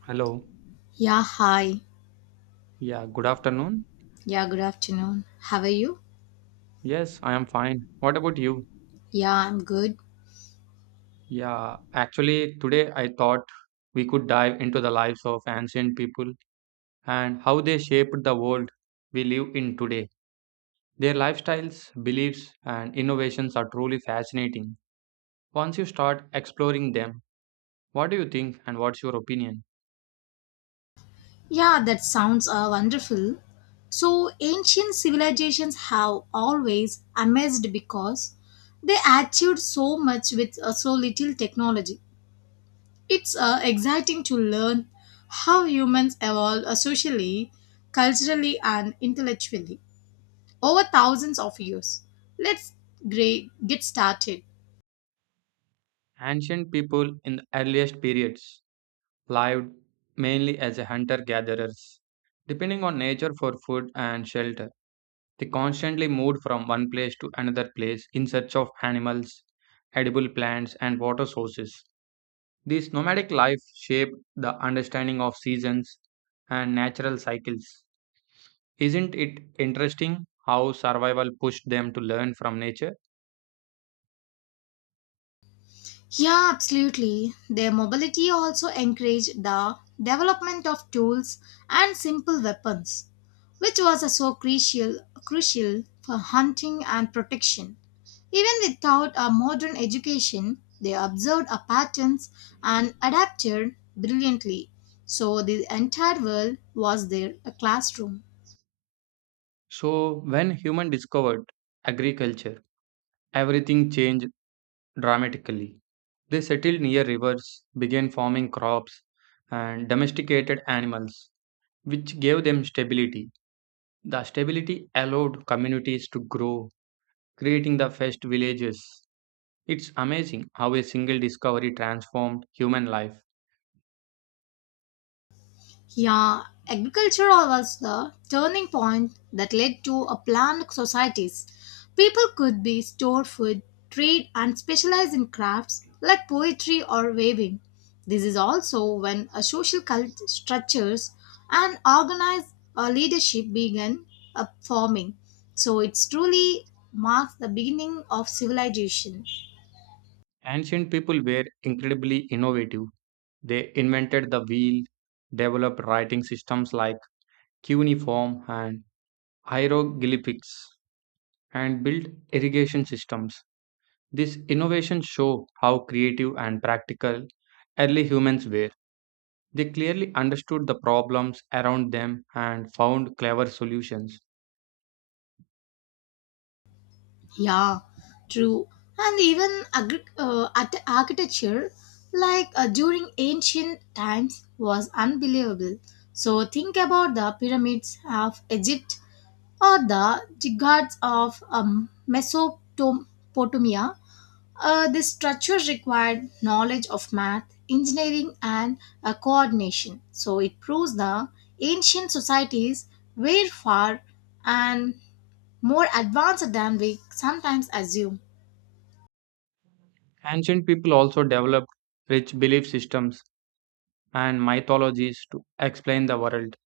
Hello. Yeah, hi. Yeah, good afternoon. Yeah, good afternoon. How are you? Yes, I am fine. What about you? Yeah, I'm good. Yeah, actually, today I thought we could dive into the lives of ancient people and how they shaped the world we live in today. Their lifestyles, beliefs, and innovations are truly fascinating. Once you start exploring them, what do you think and what's your opinion? Yeah, that sounds wonderful. So, ancient civilizations have always amazed because they achieved so much with so little technology. It's exciting to learn how humans evolved socially, culturally, and intellectually over thousands of years. Let's get started. Ancient people in the earliest periods lived mainly as hunter gatherers, depending on nature for food and shelter. They constantly moved from one place to another place in search of animals, edible plants, and water sources. This nomadic life shaped the understanding of seasons and natural cycles. Isn't it interesting how survival pushed them to learn from nature? Yeah, absolutely. Their mobility also encouraged the development of tools and simple weapons, which was so crucial for hunting and protection. Even without a modern education, they observed our patterns and adapted brilliantly. So the entire world was their classroom. So, when human discovered agriculture, everything changed dramatically. They settled near rivers, began farming crops, and domesticated animals, which gave them stability. The stability allowed communities to grow, creating the first villages. It's amazing how a single discovery transformed human life. Yeah, agriculture was the turning point that led to a planned societies. People could be store food, trade, and specialize in crafts like poetry or weaving. This is also when a social cult structures and organized leadership began forming. So it's truly marks the beginning of civilization. Ancient people were incredibly innovative. They invented the wheel, developed writing systems like cuneiform and hieroglyphics, and built irrigation systems. These innovations show how creative and practical early humans were. They clearly understood the problems around them and found clever solutions. Yeah, true. And even architecture, like during ancient times, was unbelievable. So think about the pyramids of Egypt or the ziggurats of Mesopotamia. This structure required knowledge of math, engineering, and coordination. So it proves the ancient societies were far and more advanced than we sometimes assume. Ancient people also developed rich belief systems and mythologies to explain the world.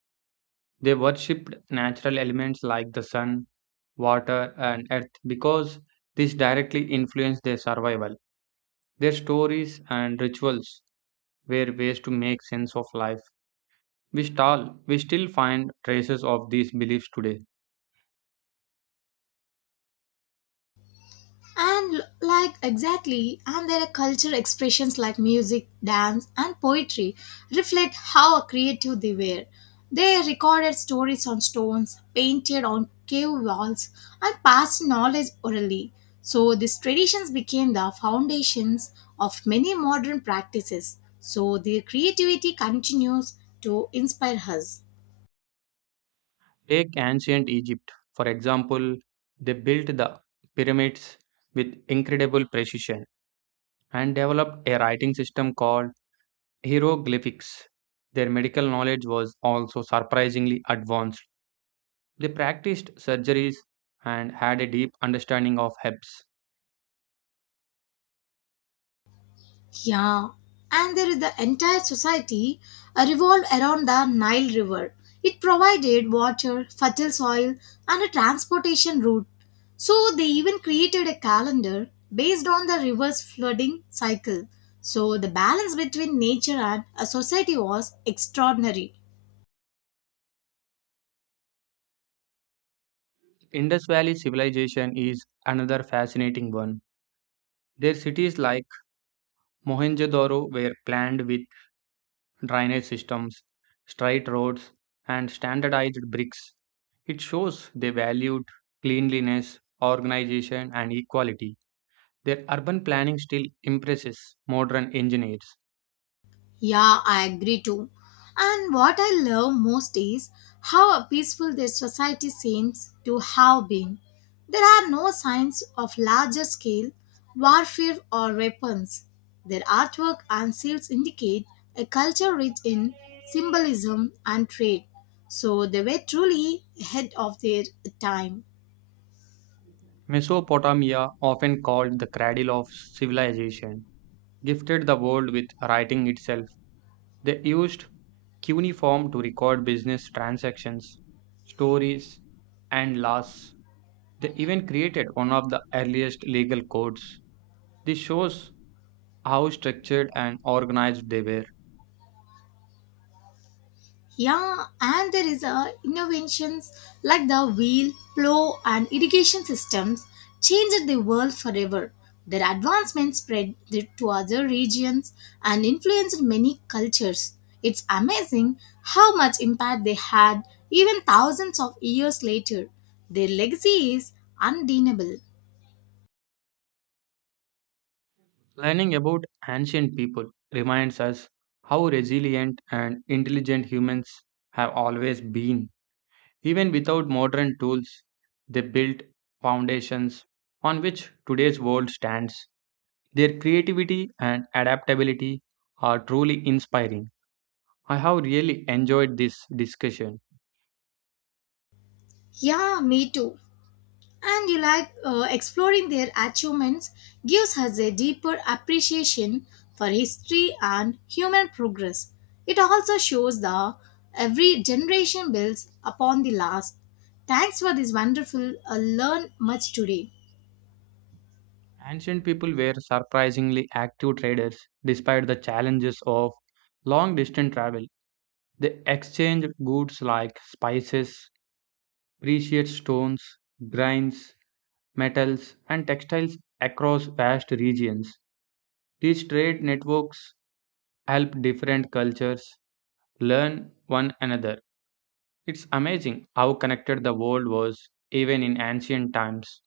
They worshipped natural elements like the sun, water, and earth because this directly influenced their survival. Their stories and rituals were ways to make sense of life. We still find traces of these beliefs today. Like exactly, and their culture expressions like music, dance, and poetry reflect how creative they were. They recorded stories on stones, painted on cave walls, and passed knowledge orally. So these traditions became the foundations of many modern practices. So their creativity continues to inspire us. Take ancient Egypt, for example, they built the pyramids with incredible precision and developed a writing system called hieroglyphics. Their medical knowledge was also surprisingly advanced. They practiced surgeries and had a deep understanding of herbs. Yeah, and there is the entire society revolved around the Nile River. It provided water, fertile soil, and a transportation route. So they even created a calendar based on the river's flooding cycle. So the balance between nature and a society was extraordinary. Indus Valley civilization is another fascinating one. Their cities like Mohenjo-daro were planned with drainage systems, straight roads, and standardized bricks. It shows they valued cleanliness, organization, and equality. Their urban planning still impresses modern engineers. Yeah, I agree too. And what I love most is how peaceful their society seems to have been. There are no signs of larger scale warfare or weapons. Their artwork and seals indicate a culture rich in symbolism and trade, so they were truly ahead of their time. Mesopotamia, often called the cradle of civilization, gifted the world with writing itself. They used cuneiform to record business transactions, stories, and laws. They even created one of the earliest legal codes. This shows how structured and organized they were. Yeah, and there is a innovations like the wheel, plow, and irrigation systems changed the world forever. Their advancements spread to other regions and influenced many cultures. It's amazing how much impact they had even thousands of years later. Their legacy is undeniable. Learning about ancient people reminds us how resilient and intelligent humans have always been. Even without modern tools, they built foundations on which today's world stands. Their creativity and adaptability are truly inspiring. I have really enjoyed this discussion. Yeah, me too. And you like exploring their achievements gives us a deeper appreciation for history and human progress. It also shows that every generation builds upon the last. Thanks for this wonderful learn much today. Ancient people were surprisingly active traders despite the challenges of long distance travel. They exchanged goods like spices, precious stones, grains, metals, and textiles across vast regions. These trade networks help different cultures learn one another. It's amazing how connected the world was even in ancient times.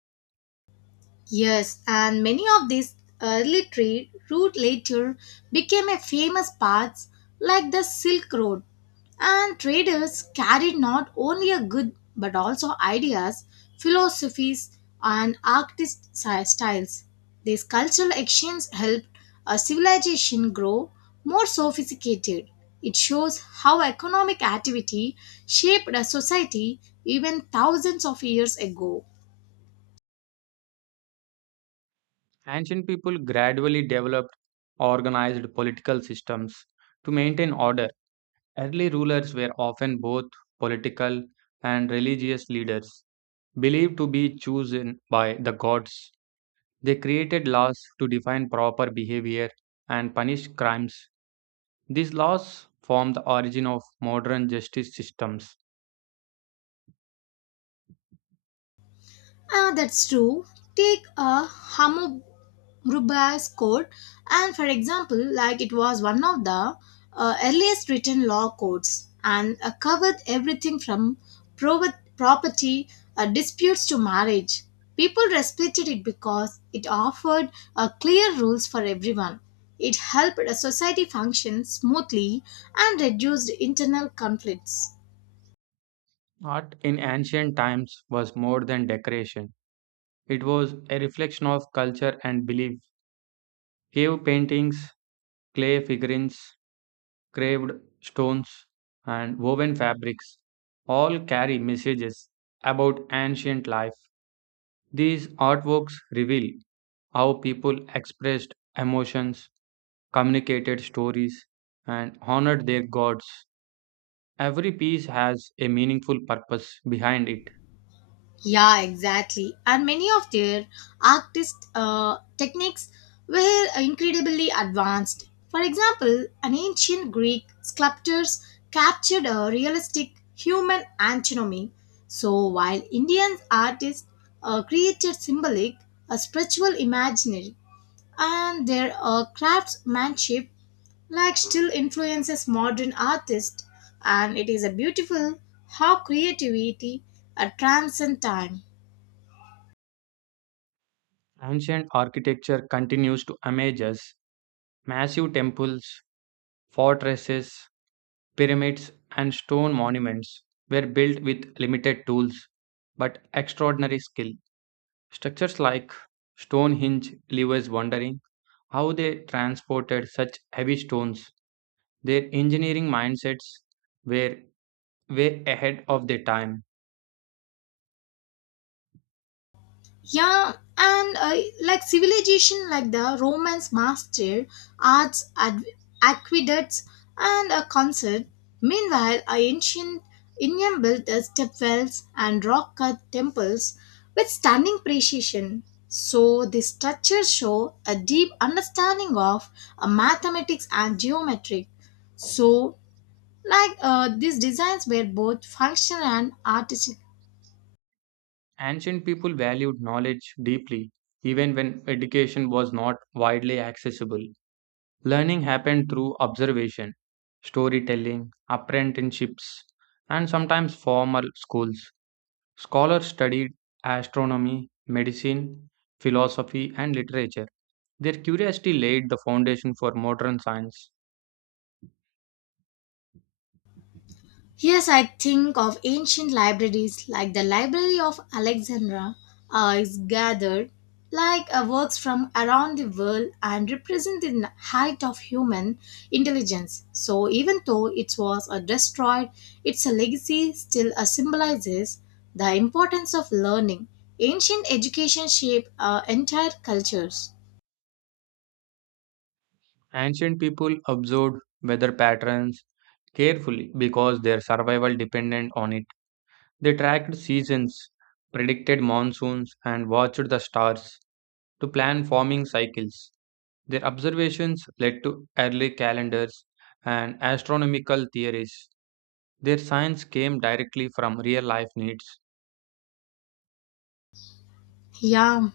Yes, and many of these early trade route later became a famous paths like the Silk Road. And traders carried not only a good but also ideas, philosophies, and styles. These cultural exchange helped a civilization grow more sophisticated. It shows how economic activity shaped a society even thousands of years ago. Ancient people gradually developed organized political systems to maintain order. Early rulers were often both political and religious leaders. Believed to be chosen by the gods, they created laws to define proper behavior and punish crimes. These laws form the origin of modern justice systems. Ah, that's true. Take a Hammurabi's code, and for example, like it was one of the earliest written law codes and covered everything from property disputes to marriage. People respected it because it offered clear rules for everyone. It helped a society function smoothly and reduced internal conflicts. Art in ancient times was more than decoration, it was a reflection of culture and belief. Cave paintings, clay figurines, craved stones, and woven fabrics all carry messages about ancient life. These artworks reveal how people expressed emotions, communicated stories, and honored their gods. Every piece has a meaningful purpose behind it. Yeah, exactly. And many of their artist techniques were incredibly advanced. For example, an ancient Greek sculptors captured a realistic human anatomy. So while Indian artists created symbolic, a spiritual imaginary and their craftsmanship like still influences modern artists, and it is a beautiful how creativity transcends time. Ancient architecture continues to amaze us. Massive temples, fortresses, pyramids, and stone monuments were built with limited tools but extraordinary skill. Structures like Stonehenge leave us wondering how they transported such heavy stones. Their engineering mindsets were way ahead of their time. Yeah, and like civilization, like the Romans mastered arts, aqueducts, and a concert. Meanwhile, a ancient Indian built stepwells and rock cut temples with stunning precision. So, the structures show a deep understanding of mathematics and geometry. So, like these designs were both functional and artistic. Ancient people valued knowledge deeply, even when education was not widely accessible. Learning happened through observation, storytelling, apprenticeships, and sometimes formal schools. Scholars studied astronomy, medicine, philosophy, and literature. Their curiosity laid the foundation for modern science. Yes, I think of ancient libraries like the Library of Alexandria is gathered like works from around the world and represent the height of human intelligence. So even though it was destroyed, its legacy still symbolizes the importance of learning. Ancient education shaped entire cultures. Ancient people observed weather patterns carefully because their survival depended on it. They tracked seasons, predicted monsoons, and watched the stars to plan forming cycles. Their observations led to early calendars and astronomical theories. Their science came directly from real life needs. Yeah,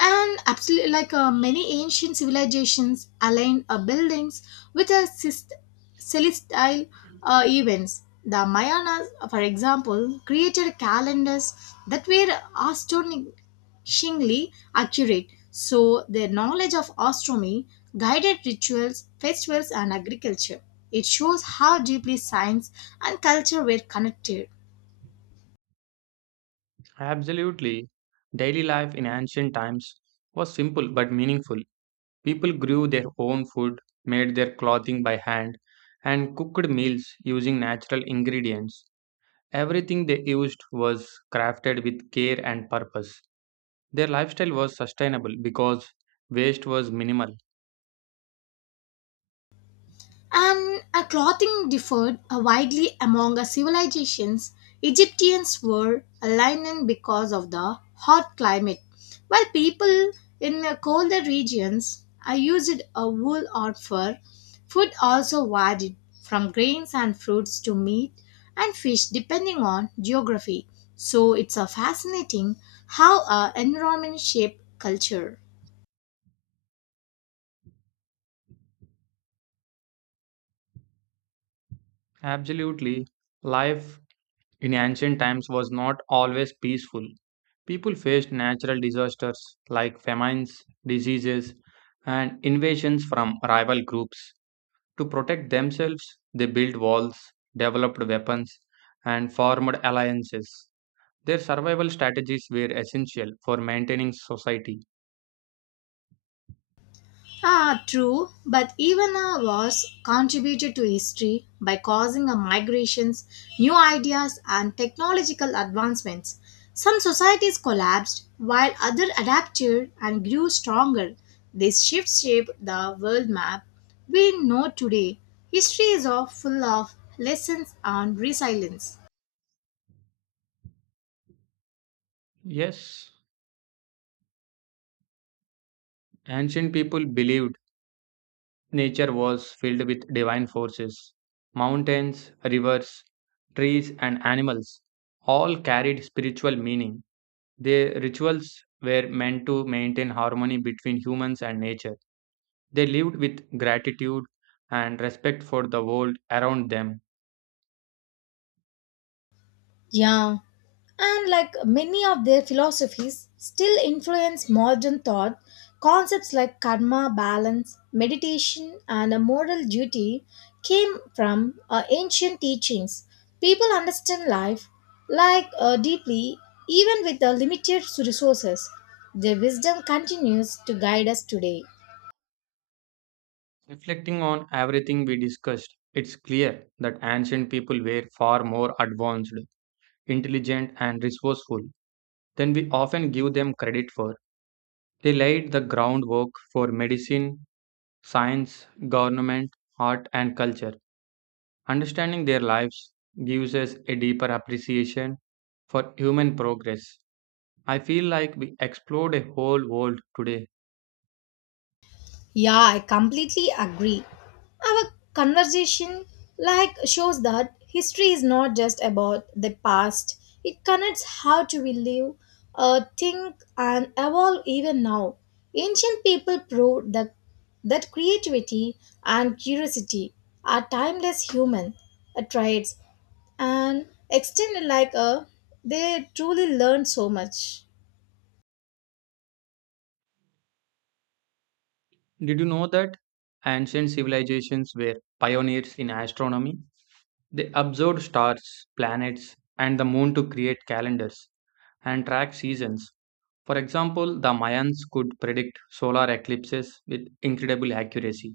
and absolutely, like many ancient civilizations aligned buildings with a celestial events. The Mayanas, for example, created calendars that were astonishingly accurate. So their knowledge of astronomy guided rituals, festivals, and agriculture. It shows how deeply science and culture were connected. Absolutely, daily life in ancient times was simple but meaningful. People grew their own food, made their clothing by hand, and cooked meals using natural ingredients. Everything they used was crafted with care and purpose. Their lifestyle was sustainable because waste was minimal. And a clothing differed widely among civilizations. Egyptians wore a linen because of the hot climate, while people in colder regions used a wool or fur. Food also varied from grains and fruits to meat and fish depending on geography. So it's fascinating how environment shape culture. Absolutely. Life in ancient times was not always peaceful. People faced natural disasters like famines, diseases, and invasions from rival groups. To protect themselves, they built walls, developed weapons, and formed alliances. Their survival strategies were essential for maintaining society. Ah, true, but even a was contributed to history by causing a migrations, new ideas, and technological advancements. Some societies collapsed while others adapted and grew stronger. This shift shaped the world map we know today. History is all full of lessons on resilience. Yes, ancient people believed nature was filled with divine forces. Mountains, rivers, trees, and animals all carried spiritual meaning. Their rituals were meant to maintain harmony between humans and nature. They lived with gratitude and respect for the world around them. Yeah, and like many of their philosophies, still influence modern thought. Concepts like karma, balance, meditation, and a moral duty came from ancient teachings. People understand life like deeply, even with the limited resources. Their wisdom continues to guide us today. Reflecting on everything we discussed, it's clear that ancient people were far more advanced, intelligent, and resourceful than we often give them credit for. They laid the groundwork for medicine, science, government, art, and culture. Understanding their lives gives us a deeper appreciation for human progress. I feel like we explored a whole world today. Yeah, I completely agree. Our conversation like shows that history is not just about the past. It connects how do we live, think and evolve even now. Ancient people proved that creativity and curiosity are timeless human traits and extended like a they truly learn so much. Did you know that ancient civilizations were pioneers in astronomy? They observed stars, planets, and the moon to create calendars and track seasons. For example, the Mayans could predict solar eclipses with incredible accuracy.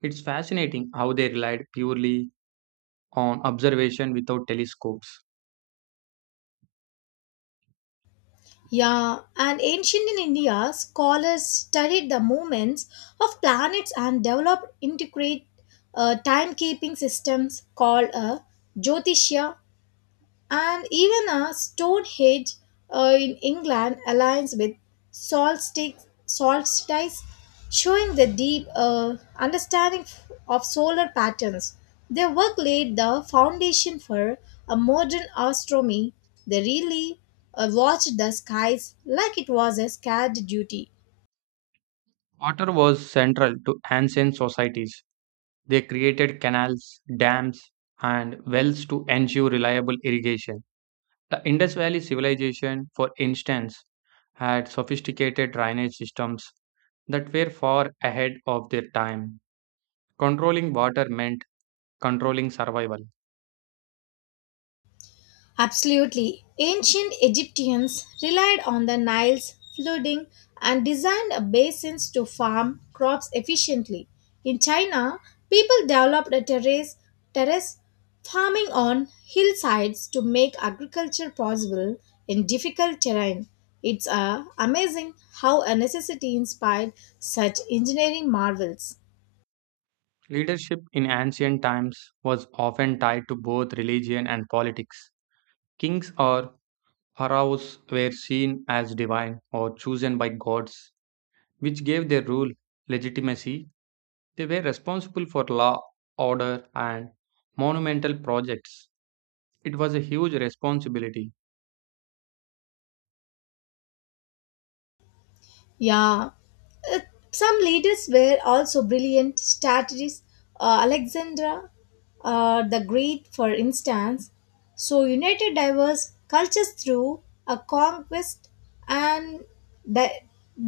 It's fascinating how they relied purely on observation without telescopes. Yeah, and ancient in India, scholars studied the movements of planets and developed integrate timekeeping systems called a Jyotishya, and even a Stonehenge in England aligns with solstice, showing the deep understanding of solar patterns. Their work laid the foundation for a modern astronomy. They really watched the skies like it was a scared duty. Water was central to ancient societies. They created canals, dams, and wells to ensure reliable irrigation. The Indus Valley civilization, for instance, had sophisticated drainage systems that were far ahead of their time. Controlling water meant controlling survival. Absolutely. Ancient Egyptians relied on the Nile's flooding and designed basins to farm crops efficiently. In China, people developed a terrace farming on hillsides to make agriculture possible in difficult terrain. It's amazing how a necessity inspired such engineering marvels. Leadership in ancient times was often tied to both religion and politics. Kings or pharaohs were seen as divine or chosen by gods, which gave their rule legitimacy. They were responsible for law, order, and monumental projects. It was a huge responsibility. Yeah, Uh, some leaders were also brilliant strategists. Alexandra the Great, for instance, so united diverse cultures through a conquest and di-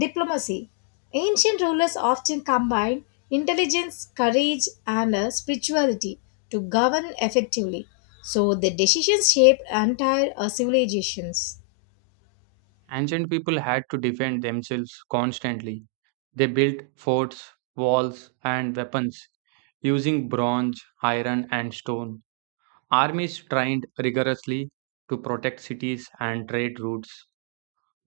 diplomacy. Ancient rulers often combined intelligence, courage, and spirituality to govern effectively. So the decisions shaped entire civilizations. Ancient people had to defend themselves constantly. They built forts, walls, and weapons using bronze, iron, and stone. Armies trained rigorously to protect cities and trade routes.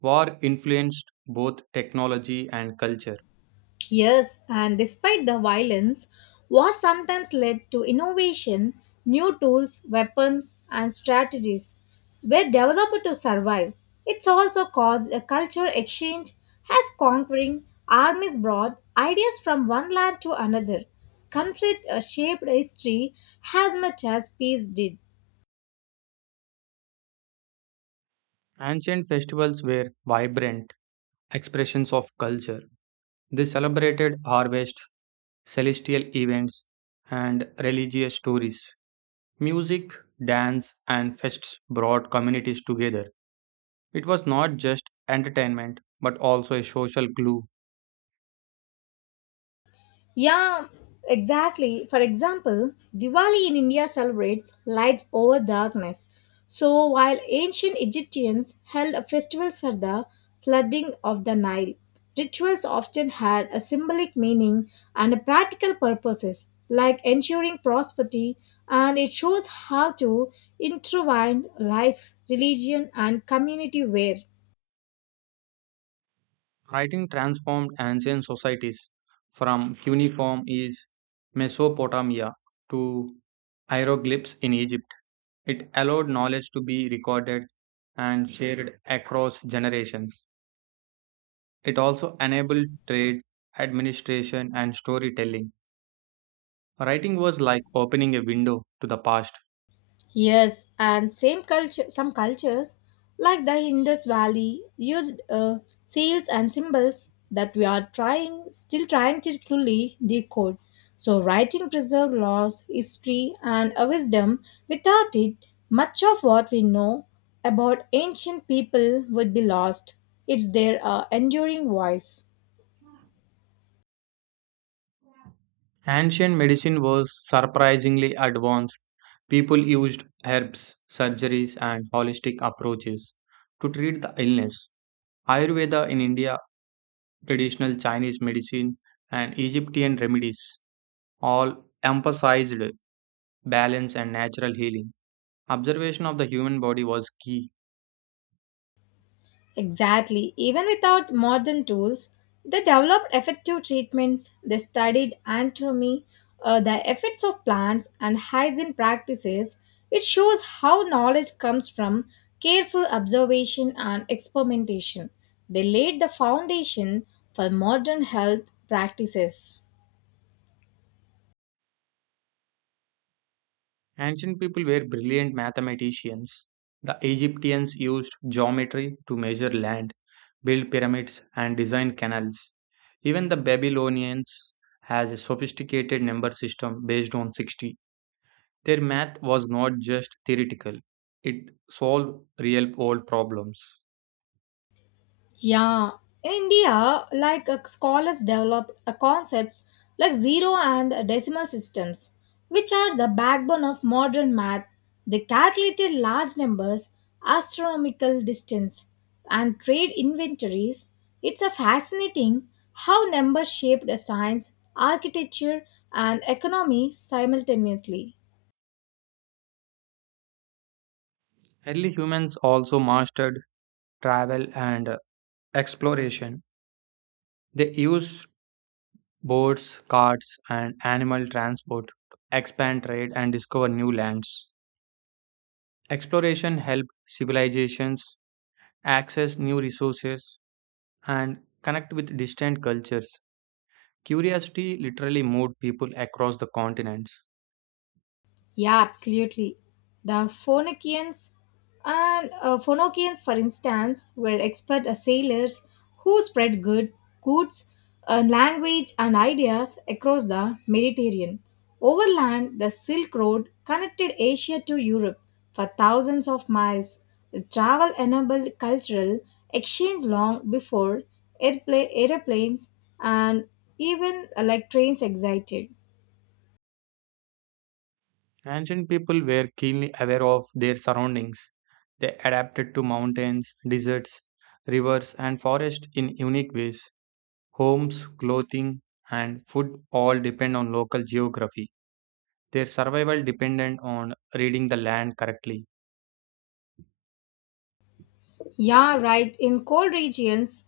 War influenced both technology and culture. Yes, and despite the violence, war sometimes led to innovation, new tools, weapons, and strategies were developed to survive. It's also caused a culture exchange as conquering armies brought ideas from one land to another. Conflict shaped history as much as peace did. Ancient festivals were vibrant expressions of culture. They celebrated harvest, celestial events, and religious stories. Music, dance, and fests brought communities together. It was not just entertainment, but also a social glue. Yeah, exactly. For example, Diwali in India celebrates lights over darkness. So, while ancient Egyptians held festivals for the flooding of the Nile, rituals often had a symbolic meaning and practical purposes, like ensuring prosperity, and it shows how to intertwine life, religion, and community wear. Writing transformed ancient societies, from cuneiform is Mesopotamia to hieroglyphs in Egypt. It allowed knowledge to be recorded and shared across generations. It also enabled trade, administration, and storytelling. Writing was like opening a window to the past. Yes, and some cultures like the Indus Valley used seals and symbols that still trying to fully decode. So, writing preserved laws, history, and a wisdom. Without it, much of what we know about ancient people would be lost. It's their enduring voice. Ancient medicine was surprisingly advanced. People used herbs, surgeries, and holistic approaches to treat the illness. Ayurveda in India, traditional Chinese medicine, and Egyptian remedies all emphasized balance and natural healing. Observation of the human body was key. Exactly. Even without modern tools, they developed effective treatments. They studied anatomy, the effects of plants, and hygiene practices. It shows how knowledge comes from careful observation and experimentation. They laid the foundation for modern health practices. Ancient people were brilliant mathematicians. The Egyptians used geometry to measure land, build pyramids, and design canals. Even the Babylonians has a sophisticated number system based on 60. Their math was not just theoretical. It solved real world problems. Yeah, in India, like scholars developed concepts like zero and decimal systems, which are the backbone of modern math. They calculated large numbers, astronomical distance, and trade inventories. It's a fascinating how numbers shaped a science, architecture, and economy simultaneously. Early humans also mastered travel and exploration. They used boats, carts, and animal transport to expand trade and discover new lands. Exploration helped civilizations access new resources and connect with distant cultures. Curiosity literally moved people across the continents. Yeah, absolutely. The Phoenicians and Phoenicians, for instance, were expert sailors who spread goods, language, and ideas across the Mediterranean. Overland, the Silk Road connected Asia to Europe for thousands of miles. The travel enabled cultural exchange long before airplanes and even like trains existed. Ancient people were keenly aware of their surroundings. They adapted to mountains, deserts, rivers, and forests in unique ways. Homes, clothing, and food all depend on local geography. Their survival depended on reading the land correctly. Yeah, right. In cold regions,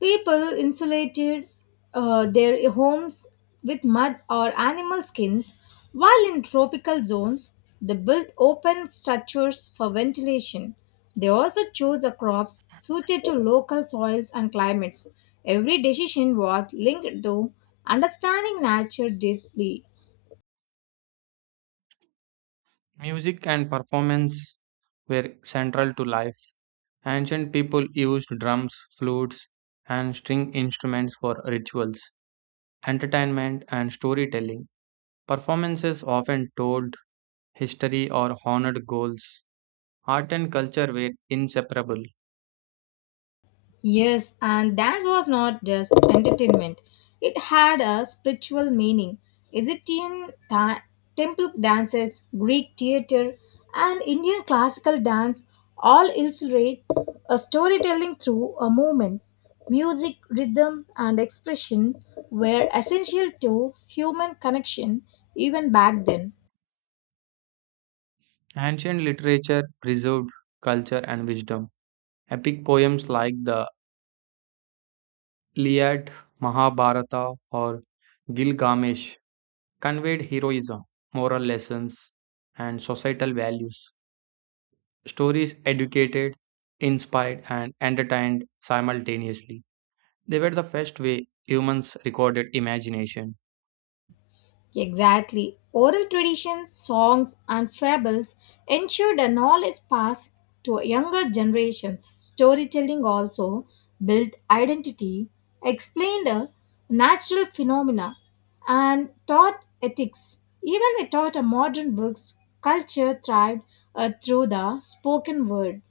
people insulated their homes with mud or animal skins, while in tropical zones, they built open structures for ventilation. They also chose the crops suited to local soils and climates. Every decision was linked to understanding nature deeply. Music and performance were central to life. Ancient people used drums, flutes, and string instruments for rituals, entertainment, and storytelling. Performances often told history or honored goals. Art and culture were inseparable. Yes, and dance was not just entertainment, it had a spiritual meaning. Egyptian ta- Temple dances, Greek theater, and Indian classical dance all illustrate a storytelling through a movement. Music, rhythm, and expression were essential to human connection even back then. Ancient literature preserved culture and wisdom. Epic poems like the Iliad, Mahabharata, or Gilgamesh conveyed heroism, moral lessons, and societal values. Stories educated, inspired, and entertained simultaneously. They were the first way humans recorded imagination. Exactly. Oral traditions, songs, and fables ensure the knowledge passed to younger generations. Storytelling also built identity, explained natural phenomena, and taught ethics. Even without a modern books, culture thrived through the spoken word.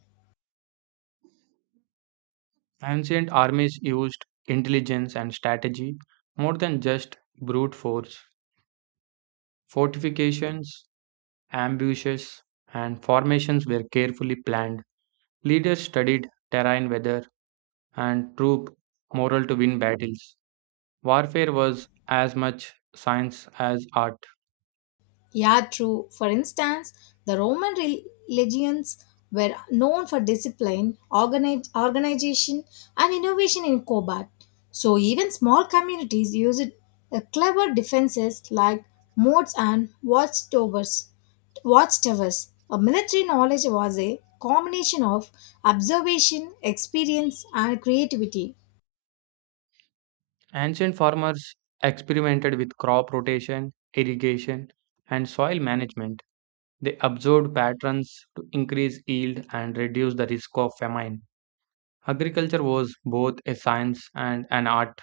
Ancient armies used intelligence and strategy more than just brute force. Fortifications, ambushes, and formations were carefully planned. Leaders studied terrain weather and troop morale to win battles. Warfare was as much science as art. Yeah, true. For instance, the Roman religions were known for discipline, organization, and innovation in combat. So even small communities used clever defenses like moats and watchtowers. A military knowledge was a combination of observation, experience, and creativity. Ancient farmers experimented with crop rotation, irrigation, and soil management. They observed patterns to increase yield and reduce the risk of famine. Agriculture was both a science and an art.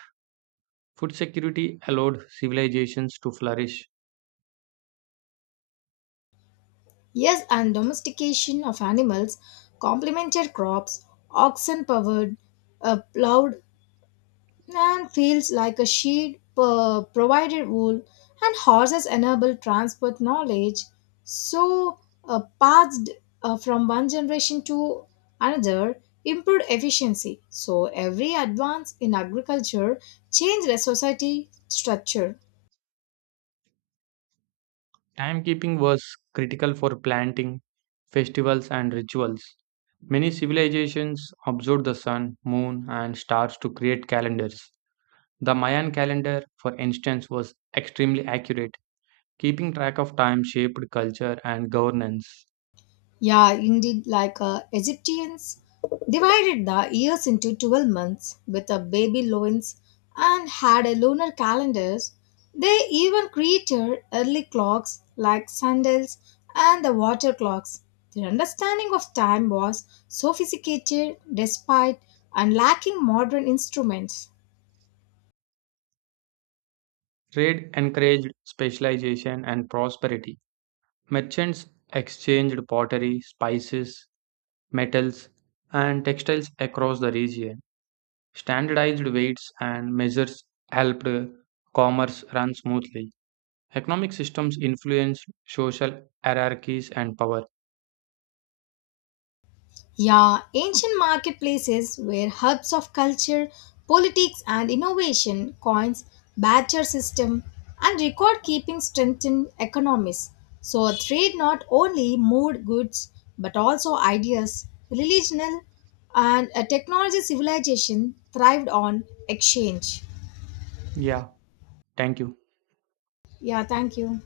Food security allowed civilizations to flourish. Yes, and domestication of animals, complemented crops, oxen powered, plowed, and fields like a sheep provided wool, and horses enabled transport knowledge. So, passed from one generation to another, improved efficiency. So, every advance in agriculture changed the society structure. Timekeeping was critical for planting, festivals, and rituals. Many civilizations observed the sun, moon, and stars to create calendars. The Mayan calendar, for instance, was extremely accurate. Keeping track of time shaped culture and governance. Yeah, indeed, like Egyptians divided the years into 12 months with a baby loins and had a lunar calendars. They even created early clocks like sundials and the water clocks. Their understanding of time was sophisticated despite and lacking modern instruments. Trade encouraged specialization and prosperity. Merchants exchanged pottery, spices, metals, and textiles across the region. Standardized weights and measures helped commerce run smoothly. Economic systems influence social hierarchies and power. Yeah, ancient marketplaces were hubs of culture, politics, and innovation. Coins, badger system, and record keeping strengthened economies. So, trade not only moved goods but also ideas. Religional and a technology civilization thrived on exchange. Yeah, thank you. Yeah, thank you.